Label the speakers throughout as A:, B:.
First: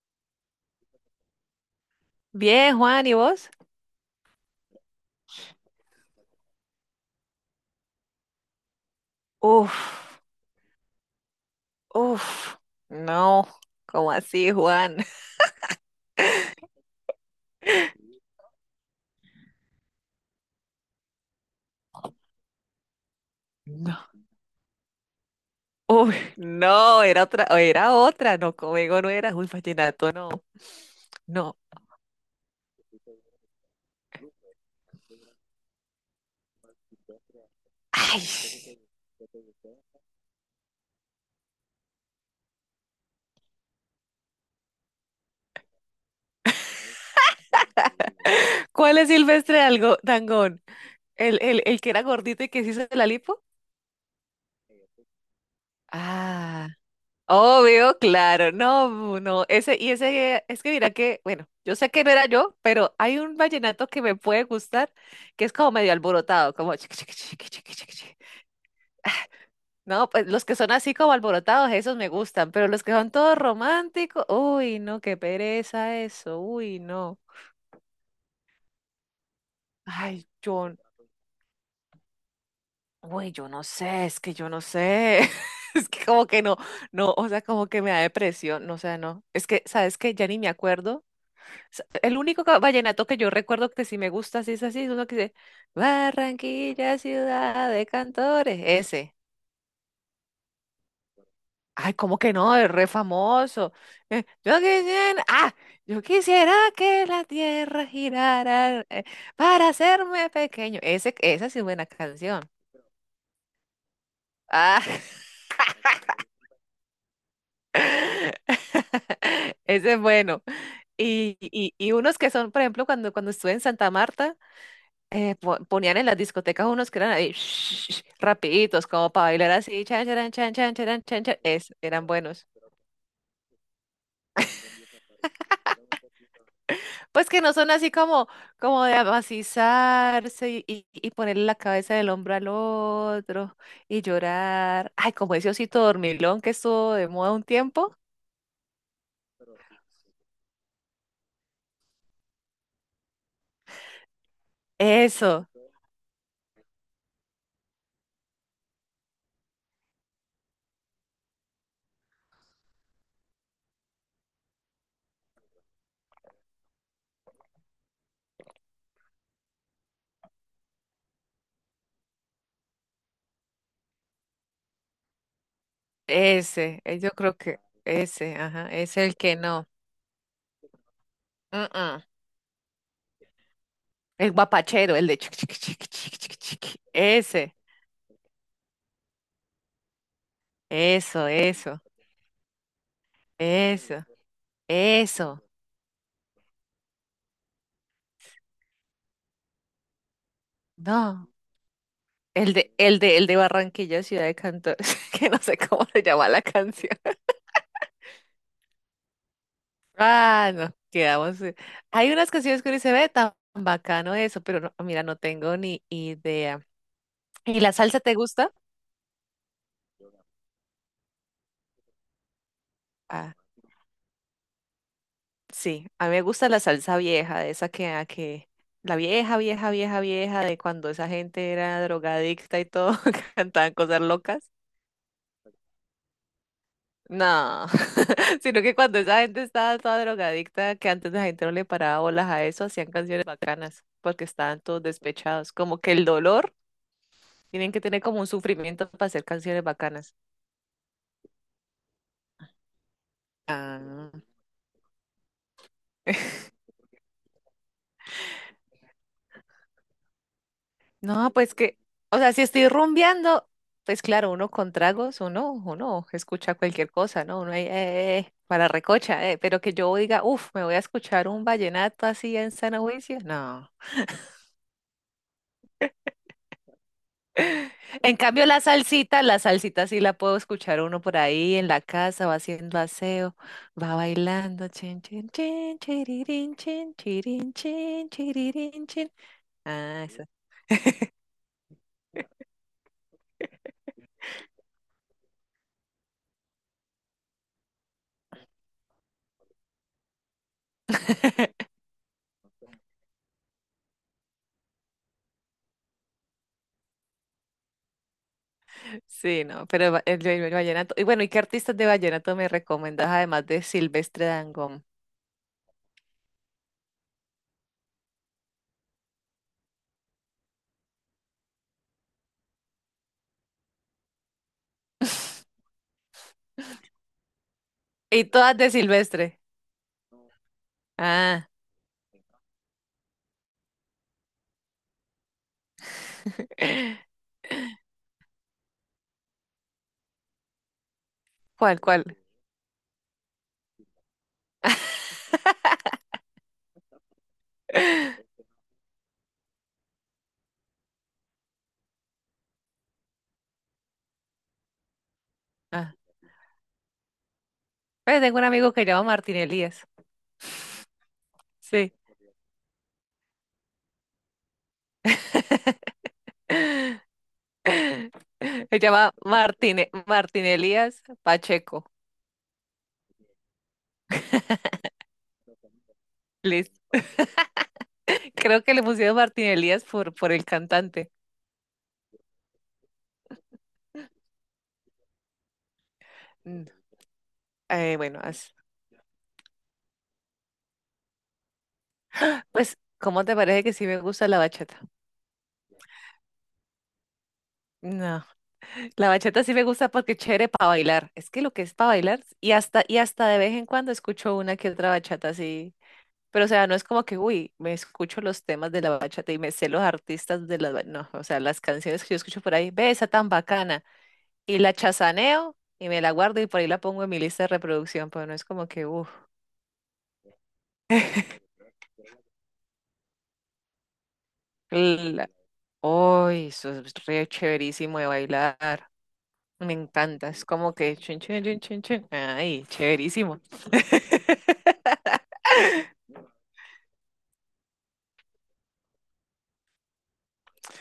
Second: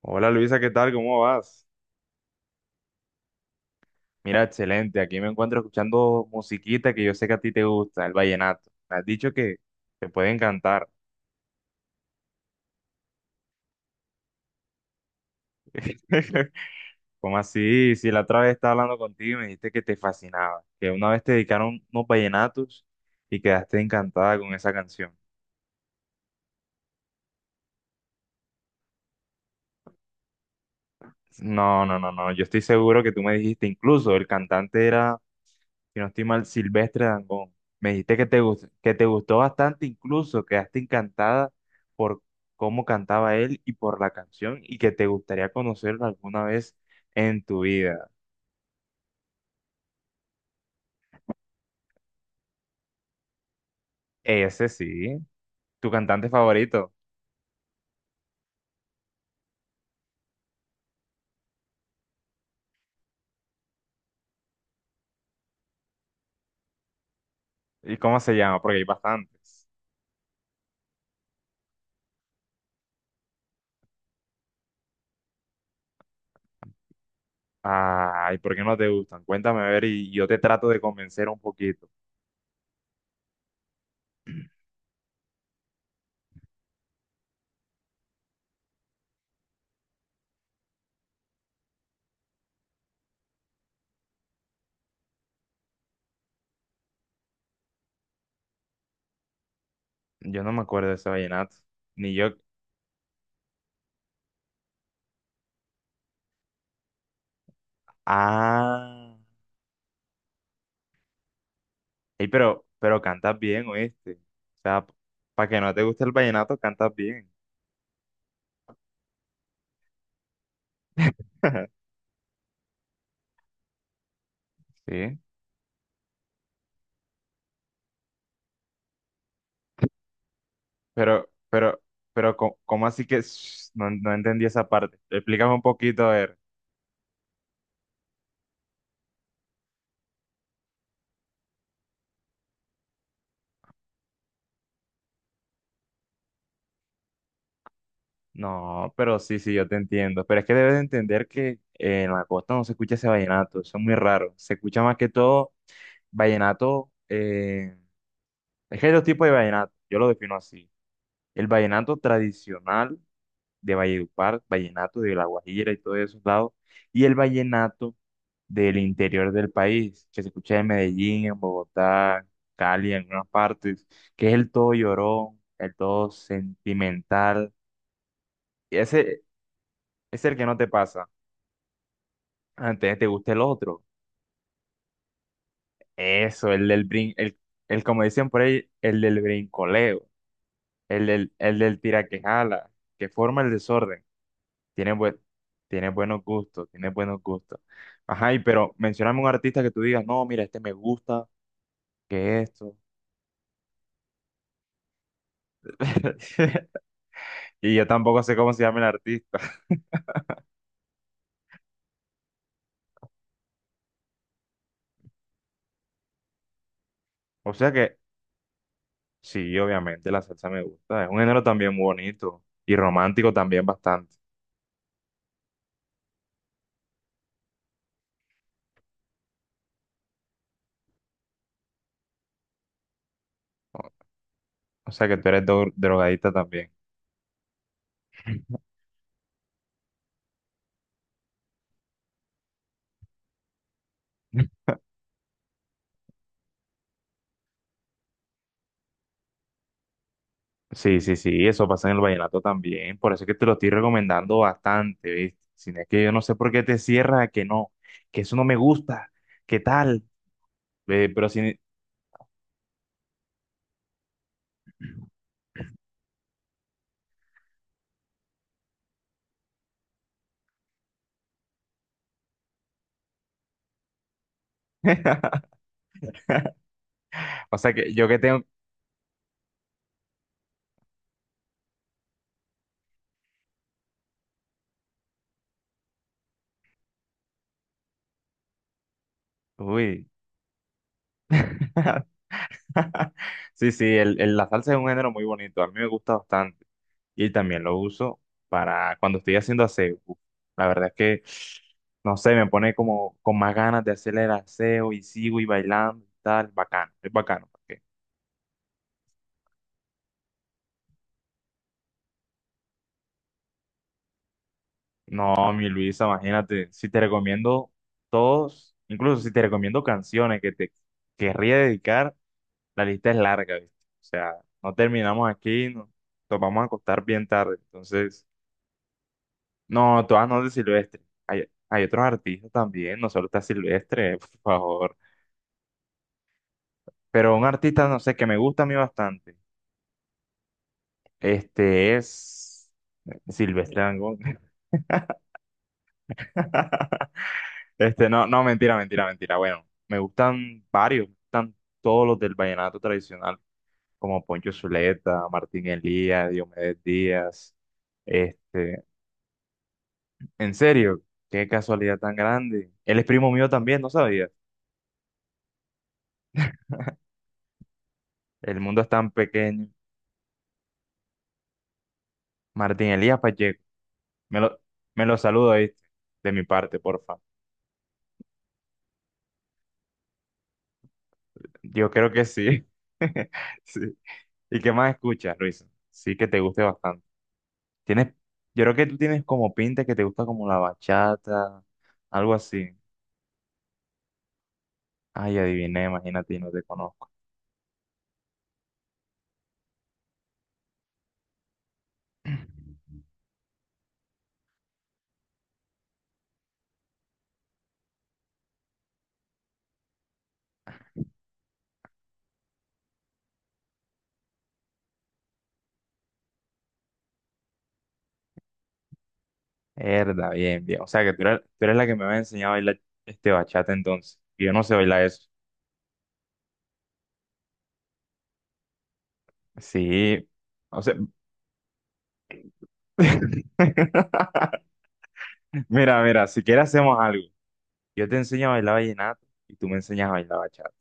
A: Hola Luisa, ¿qué tal? ¿Cómo vas?
B: Bien, Juan, ¿y vos?
A: Mira, excelente. Aquí me encuentro escuchando musiquita que yo sé que a ti te gusta, el vallenato. Me has dicho que
B: Uf,
A: te puede encantar.
B: uf, no, ¿cómo así, Juan?
A: ¿Cómo así? Si la otra vez estaba hablando contigo y me dijiste que te fascinaba, que una vez te dedicaron unos vallenatos y quedaste
B: No,
A: encantada con esa canción.
B: uy, no, era otra, no, conmigo no era, uy, vallenato, no, no.
A: No, no, no, no. Yo estoy seguro que tú me dijiste, incluso el cantante era, si no estoy mal, Silvestre Dangond. Me dijiste
B: Ay,
A: que te, que te gustó bastante, incluso quedaste encantada por cómo cantaba él y por la canción, y que te gustaría conocerlo alguna vez en tu vida.
B: ¿cuál es Silvestre algo, Dangond? ¿El que era gordito y que se hizo la lipo?
A: Ese sí, tu cantante
B: Ah,
A: favorito.
B: obvio, claro, no, no, ese, y ese, es que mira que, bueno, yo sé que no era yo, pero hay un vallenato que me puede gustar, que es como medio alborotado, como chiqui, chiqui, chiqui, chiqui, chiqui,
A: ¿Y
B: chiqui.
A: cómo se llama? Porque hay bastantes.
B: No, pues los que son así como alborotados, esos me gustan, pero los que son todos románticos, uy, no, qué pereza eso, uy, no.
A: Ay, ¿por qué no te gustan? Cuéntame a ver y yo
B: Ay,
A: te trato
B: yo,
A: de convencer un poquito.
B: uy, yo no sé, es que yo no sé. Es que como que no, no, o sea, como que me da depresión, no, o sea, no. Es que, ¿sabes qué? Ya ni me acuerdo. El único vallenato que yo recuerdo que sí me gusta, sí es así, es uno que dice, Barranquilla, ciudad de cantores, ese.
A: Yo no me acuerdo de ese vallenato,
B: Ay,
A: ni
B: ¿cómo que
A: yo.
B: no? Es re famoso. Yo quisiera, ah, yo quisiera que la tierra girara
A: Ah.
B: para hacerme pequeño. Ese, esa sí es buena
A: Ey,
B: canción.
A: pero cantas bien, ¿oíste? O
B: Ah,
A: sea, para que no te guste el vallenato, cantas bien.
B: ese es bueno. Y, y, y unos que son, por ejemplo, cuando estuve en Santa Marta,
A: Sí.
B: ponían en las discotecas unos que eran ahí, rapiditos, como para bailar así, chan, charan, chan, chan, charan, chan,
A: Pero,
B: chan.
A: pero,
B: Eran
A: pero,
B: buenos.
A: ¿cómo, así que no, no entendí esa parte? Explícame un poquito, a ver.
B: Pues que no son así como, como de amacizarse y ponerle la cabeza del hombro al otro y llorar. Ay, como ese osito dormilón que estuvo de moda un tiempo.
A: No, pero sí, sí, yo te entiendo. Pero es que debes de entender que en la costa no se escucha ese vallenato, eso es muy raro. Se escucha más que
B: Eso,
A: todo vallenato. Es que hay dos tipos de vallenato, yo lo defino así. El vallenato tradicional de Valledupar, vallenato de La Guajira y todos esos lados, y el vallenato del interior del país, que se escucha en Medellín, en Bogotá, Cali, en algunas partes, que es el todo llorón, el todo
B: ese, yo creo
A: sentimental.
B: que ese, ajá,
A: Y
B: es el
A: ese
B: que no.
A: es el que no te pasa,
B: Mm, mm.
A: antes te gusta el otro.
B: El guapachero, el de chiqui, chiqui, chiqui, chiqui,
A: Eso,
B: chiqui, chiqui. Ese,
A: el como dicen por ahí, el del brincoleo,
B: eso,
A: el del
B: eso,
A: tiraquejala, que forma el
B: eso,
A: desorden. Tienes buen,
B: eso.
A: Tienes buenos gustos, tienes buenos gustos. Ajá, y pero mencióname un artista que tú digas, no, mira, este me gusta,
B: No,
A: que esto.
B: el de Barranquilla, Ciudad de Cantores, que no sé cómo se llama la canción.
A: Y yo tampoco sé cómo se llama el artista.
B: Ah, no, quedamos. Hay unas canciones que uno dice, ve, tan bacano eso, pero no, mira, no tengo ni idea.
A: O
B: ¿Y
A: sea
B: la
A: que,
B: salsa te gusta?
A: sí, obviamente la salsa me gusta. Es un género también muy bonito y romántico
B: Ah,
A: también bastante.
B: sí, a mí me gusta la salsa vieja, de esa que, a que, la vieja, vieja, vieja, vieja, de cuando esa gente era drogadicta y todo, cantaban cosas
A: O
B: locas.
A: o sea que tú eres drogadita también.
B: No, sino que cuando esa gente estaba toda drogadicta, que antes la gente no le paraba bolas a eso, hacían canciones bacanas, porque estaban todos despechados, como que el dolor. Tienen que tener como un sufrimiento para hacer canciones bacanas.
A: Sí, sí, sí, eso pasa en el vallenato también. Por eso es que te lo estoy
B: Ah.
A: recomendando bastante, ¿viste? Si no es que yo no sé por qué te cierras a que no, que eso no me gusta, ¿qué tal? Ve, pero
B: No, pues
A: si...
B: que, o sea, si estoy rumbeando, pues claro, uno con tragos, uno escucha cualquier cosa, ¿no? Uno ahí, para recocha, pero que yo diga, uff, me voy a escuchar un vallenato así en San Juicio, no.
A: O sea que yo
B: En
A: que tengo...
B: cambio, la salsita sí la puedo escuchar uno por ahí en la casa, va haciendo aseo, va bailando, chin, chin, chin, chiririn, chin, chirin, chin, chiririn, chin. Ah,
A: Uy. Sí, sí, la salsa es un género muy bonito. A mí me gusta bastante. Y también lo uso para cuando estoy haciendo aseo. Uf, la verdad es que, no sé, me pone como con más ganas de hacer el aseo y sigo y bailando y tal. Bacano, es bacano. Porque-
B: sí, no, el vallenato. Y bueno, ¿y qué artistas de vallenato me recomendas además de Silvestre Dangond?
A: No, mi Luisa, imagínate, si te recomiendo todos, incluso si te recomiendo canciones que te querría dedicar. La lista es larga, ¿viste? O sea, no terminamos aquí, nos vamos a acostar bien tarde. Entonces,
B: Y todas de Silvestre.
A: no, todas no de Silvestre. Hay,
B: Ah.
A: Hay otros artistas también, no solo está Silvestre, por favor. Pero un artista, no sé, que me gusta a mí bastante.
B: ¿Cuál,
A: Este
B: cuál?
A: es Silvestre Dangond. Este, no, no, mentira, mentira, mentira. Bueno, me gustan varios, me gustan todos los del vallenato tradicional, como Poncho Zuleta, Martín
B: Ah.
A: Elías, Diomedes Díaz.
B: Pues tengo un amigo
A: Este,
B: que llama Martín Elías.
A: en serio, qué
B: Sí.
A: casualidad tan grande. Él es primo mío también, no sabía. El
B: Se
A: mundo es tan
B: llama
A: pequeño.
B: Martín, Martín Elías Pacheco.
A: Martín Elías Pacheco. Me lo, Me lo saludo, ¿viste? De mi parte,
B: Listo.
A: porfa.
B: Creo que le pusieron Martín Elías por el cantante.
A: Yo creo que sí. Sí. ¿Y qué más escuchas, Luis? Sí que te guste
B: Mm,
A: bastante. Tienes,
B: bueno,
A: yo creo que tú tienes como pinta que te gusta como la bachata, algo así.
B: pues, ¿cómo te parece que sí me gusta la bachata?
A: Ay, adiviné, imagínate, y no te conozco.
B: No, la bachata sí me gusta porque es chévere para bailar. Es que lo que es para bailar, y hasta de vez en cuando escucho una que otra bachata así. Pero o sea, no es como que, uy, me escucho los temas de la bachata y me sé los artistas de la... No, o sea, las canciones que yo escucho por ahí, ve esa tan bacana. Y la chazaneo y me la guardo y por ahí la pongo en mi lista de reproducción, pero no es como que, uff,
A: Herda, bien, bien. O sea que tú eres la que me había enseñado a bailar este bachata entonces. Y yo no sé bailar
B: uy,
A: eso.
B: eso es re chéverísimo de bailar. Me
A: Sí,
B: encanta, es como
A: o sea,
B: que chun chun chun chun chun. Ay, chéverísimo.
A: mira, mira, si quieres hacemos algo. Yo te enseño a bailar vallenato y tú me enseñas a bailar bachata.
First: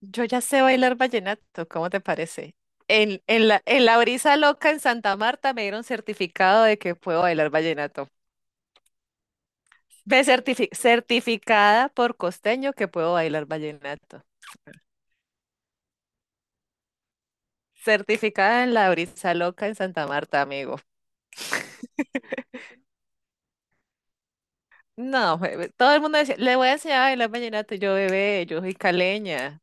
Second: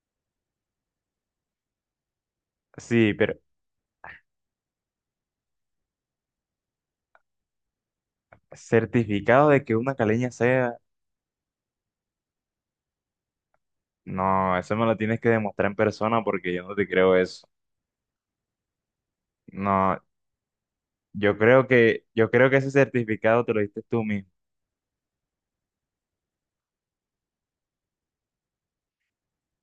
B: Yo ya sé bailar vallenato, ¿cómo te parece?
A: Sí, pero
B: En la brisa loca en Santa Marta me dieron certificado de que puedo bailar vallenato.
A: certificado de que una
B: Ve
A: caleña sea,
B: certificada por costeño que puedo bailar vallenato.
A: no, eso me lo tienes que demostrar en persona porque yo no te creo eso.
B: Certificada en la brisa loca en
A: No,
B: Santa Marta, amigo.
A: yo creo que ese certificado te lo diste tú mismo.
B: No, bebé, todo el mundo decía, le voy a enseñar a bailar vallenato, y yo bebé, yo soy caleña.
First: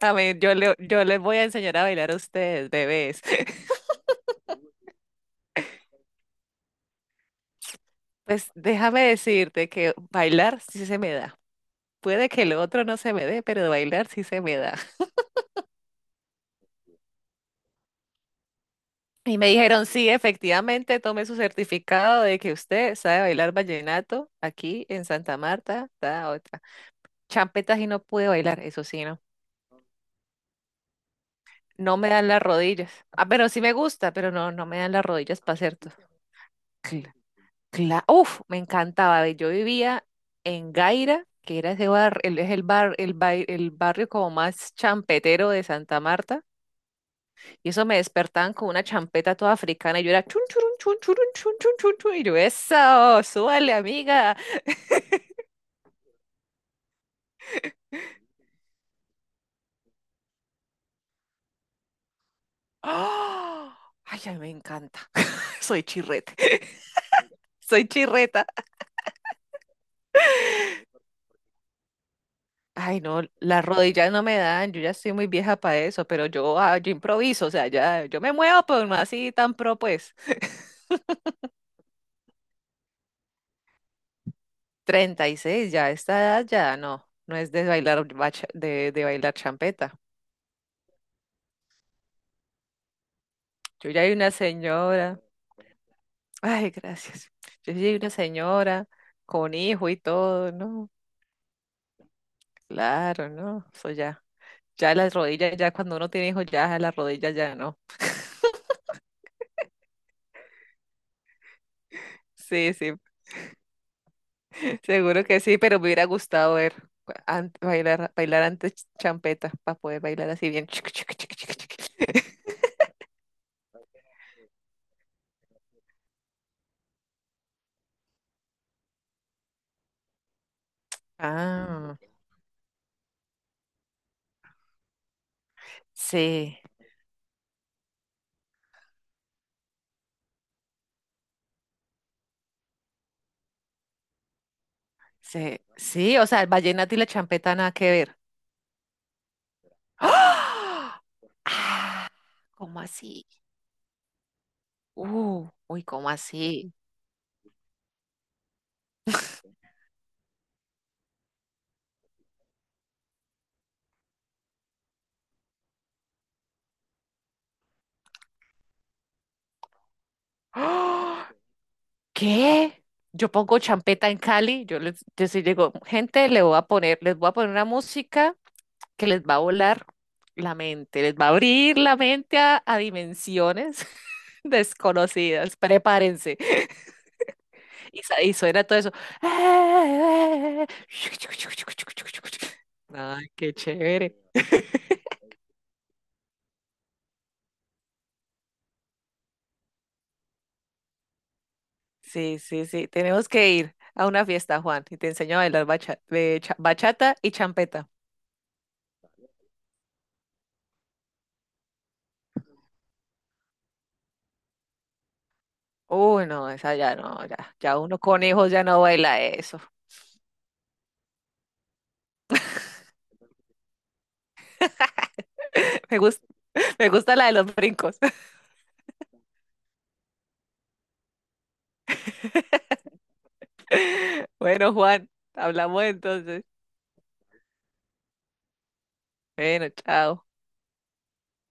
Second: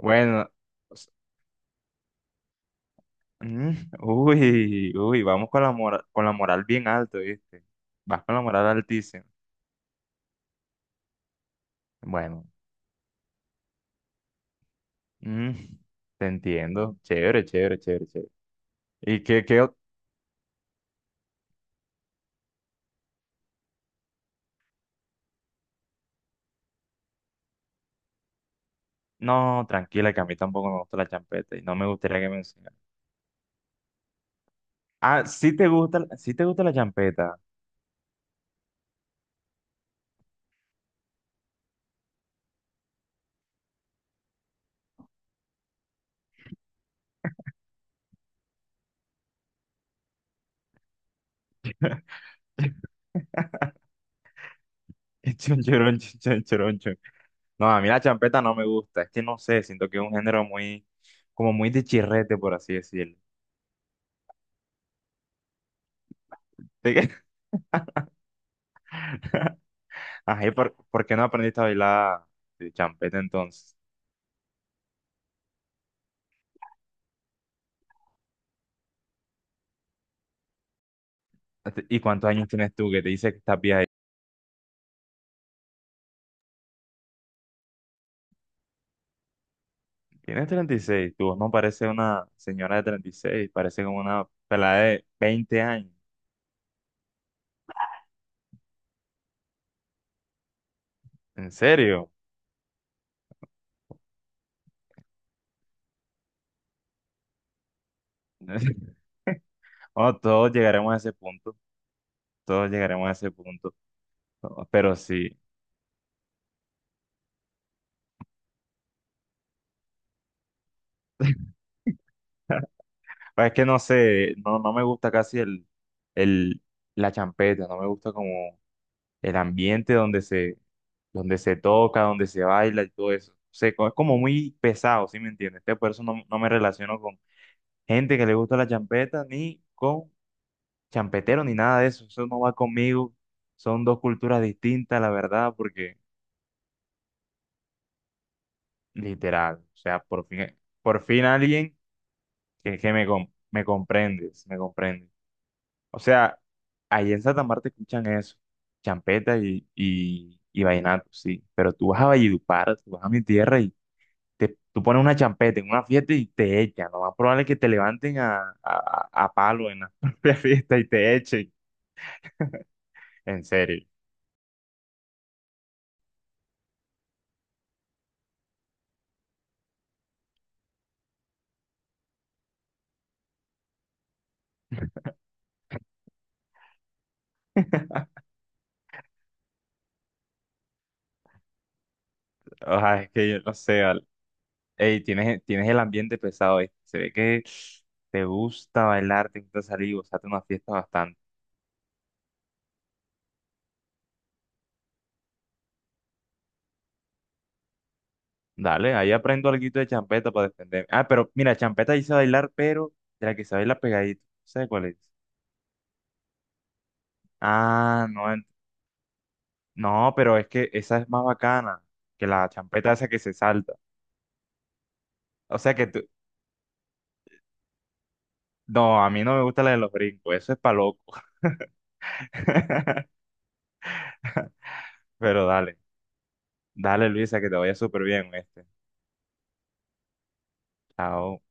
B: A mí,
A: o
B: yo les voy a enseñar a bailar a ustedes, bebés.
A: mm, uy, uy, vamos con la moral bien alto, ¿viste? Vas con la
B: Pues
A: moral
B: déjame
A: altísima.
B: decirte que bailar sí se me da. Puede que
A: Bueno.
B: el otro no se me dé, pero bailar sí se me da.
A: Mm, te entiendo. Chévere, chévere, chévere, chévere. ¿Y
B: Y
A: qué,
B: me dijeron, sí, efectivamente, tome su certificado de que usted sabe bailar vallenato aquí en Santa Marta, da otra. Champetas y no pude bailar, eso sí, no.
A: No, tranquila, que a mí tampoco me gusta la champeta y no me
B: No me
A: gustaría que
B: dan
A: me
B: las
A: enseñaran.
B: rodillas. Ah, pero sí me gusta, pero no, no me dan las
A: Ah,
B: rodillas para hacer todo.
A: sí te gusta la
B: Cla-
A: champeta.
B: Uf, me encantaba. Ve, yo vivía en Gaira, que era ese bar, es el bar, el barrio como más champetero de Santa Marta. Y eso me despertaban con una champeta toda africana y yo era chun churun chun churun chun chun chun chun y yo eso, súbale amiga.
A: Chon, chorón, chon, chon, chon. No, a mí la champeta no me gusta. Es que no sé, siento que es un género muy, como muy de chirrete, por así decirlo.
B: ¡Ah! Ay, a mí me encanta. Soy chirrete. Soy chirreta.
A: Ajá, ¿y por qué no aprendiste a bailar de
B: Ay,
A: champeta
B: no, las
A: entonces?
B: rodillas no me dan, yo ya estoy muy vieja para eso, pero yo, ah, yo improviso, o sea, ya, yo me muevo, pero no así tan pro, pues.
A: ¿Y cuántos años tienes tú que te dice que estás vieja?
B: 36 ya, esta edad ya no, no es de de bailar champeta.
A: Tienes 36, tu voz no parece una señora de 36, parece
B: Yo
A: como
B: ya hay
A: una
B: una
A: pelada de
B: señora.
A: 20 años.
B: Ay, gracias. Yo soy una señora con hijo y todo, ¿no?
A: ¿En serio?
B: Claro, ¿no? Eso ya. Ya las rodillas, ya cuando uno tiene hijos, ya las rodillas ya no.
A: Bueno, todos llegaremos a ese punto, todos
B: Sí, sí,
A: llegaremos a ese punto, ¿no? pero
B: seguro
A: sí.
B: que sí, pero me hubiera gustado ver bailar antes champeta para poder bailar así bien. Chiqui, chiqui, chiqui, chiqui, chiqui.
A: Pues es que no sé, no, no me gusta casi el, la champeta, no me gusta como el ambiente donde se
B: Ah,
A: toca, donde se baila y todo eso. O es como muy pesado, ¿sí me entiendes? Entonces, por eso no, no me
B: sí,
A: relaciono con gente que le gusta la champeta ni con champetero ni nada de eso, eso no va conmigo, son dos culturas distintas, la verdad,
B: sí,
A: porque
B: sí, o sea, el vallenato y la champeta nada que ver.
A: literal, o sea,
B: ¡Ah!
A: por fin alguien
B: Ah,
A: que,
B: ¿cómo así?
A: me comprendes, me comprende.
B: Uy,
A: O
B: ¿cómo
A: sea,
B: así?
A: ahí en Santa Marta escuchan eso, champeta y, y vallenato, sí, pero tú vas a Valledupar, tú vas a mi tierra y te, tú pones una champeta en una fiesta y te echan, lo más probable es que te levanten a, a palo en la propia fiesta y te echen,
B: ¿Qué? Yo
A: en
B: pongo
A: serio.
B: champeta en Cali, yo les, yo sí digo, gente, le voy a poner, les voy a poner una música que les va a volar la mente, les va a abrir la mente a dimensiones desconocidas, prepárense. Y suena todo eso.
A: Ay, es
B: Ay,
A: que yo
B: qué
A: no sé, vale.
B: chévere.
A: Ey, tienes, tienes el ambiente pesado ahí. Se ve que te gusta bailar, te gusta salir, gozarte una fiesta bastante.
B: Sí, sí, sí, tenemos que ir a una fiesta, Juan, y te enseño a bailar bachata y champeta.
A: Dale, ahí aprendo algo de champeta para defenderme. Ah, pero mira, champeta hice bailar, pero de la que se baila pegadito. ¿Sabes cuál es?
B: Uy, no, esa ya no, ya, ya uno
A: Ah,
B: con
A: no, ent-
B: hijos ya no baila eso.
A: no, pero es que esa es más bacana que la champeta esa que se salta. O sea que
B: Me
A: tú,
B: gusta, me gusta la de los brincos.
A: no, a mí no me gusta la de los brincos, eso es pa' loco.
B: Bueno, Juan,
A: Pero dale,
B: hablamos entonces.
A: dale Luisa, que te vaya súper bien, este.
B: Bueno, chao.
A: Chao.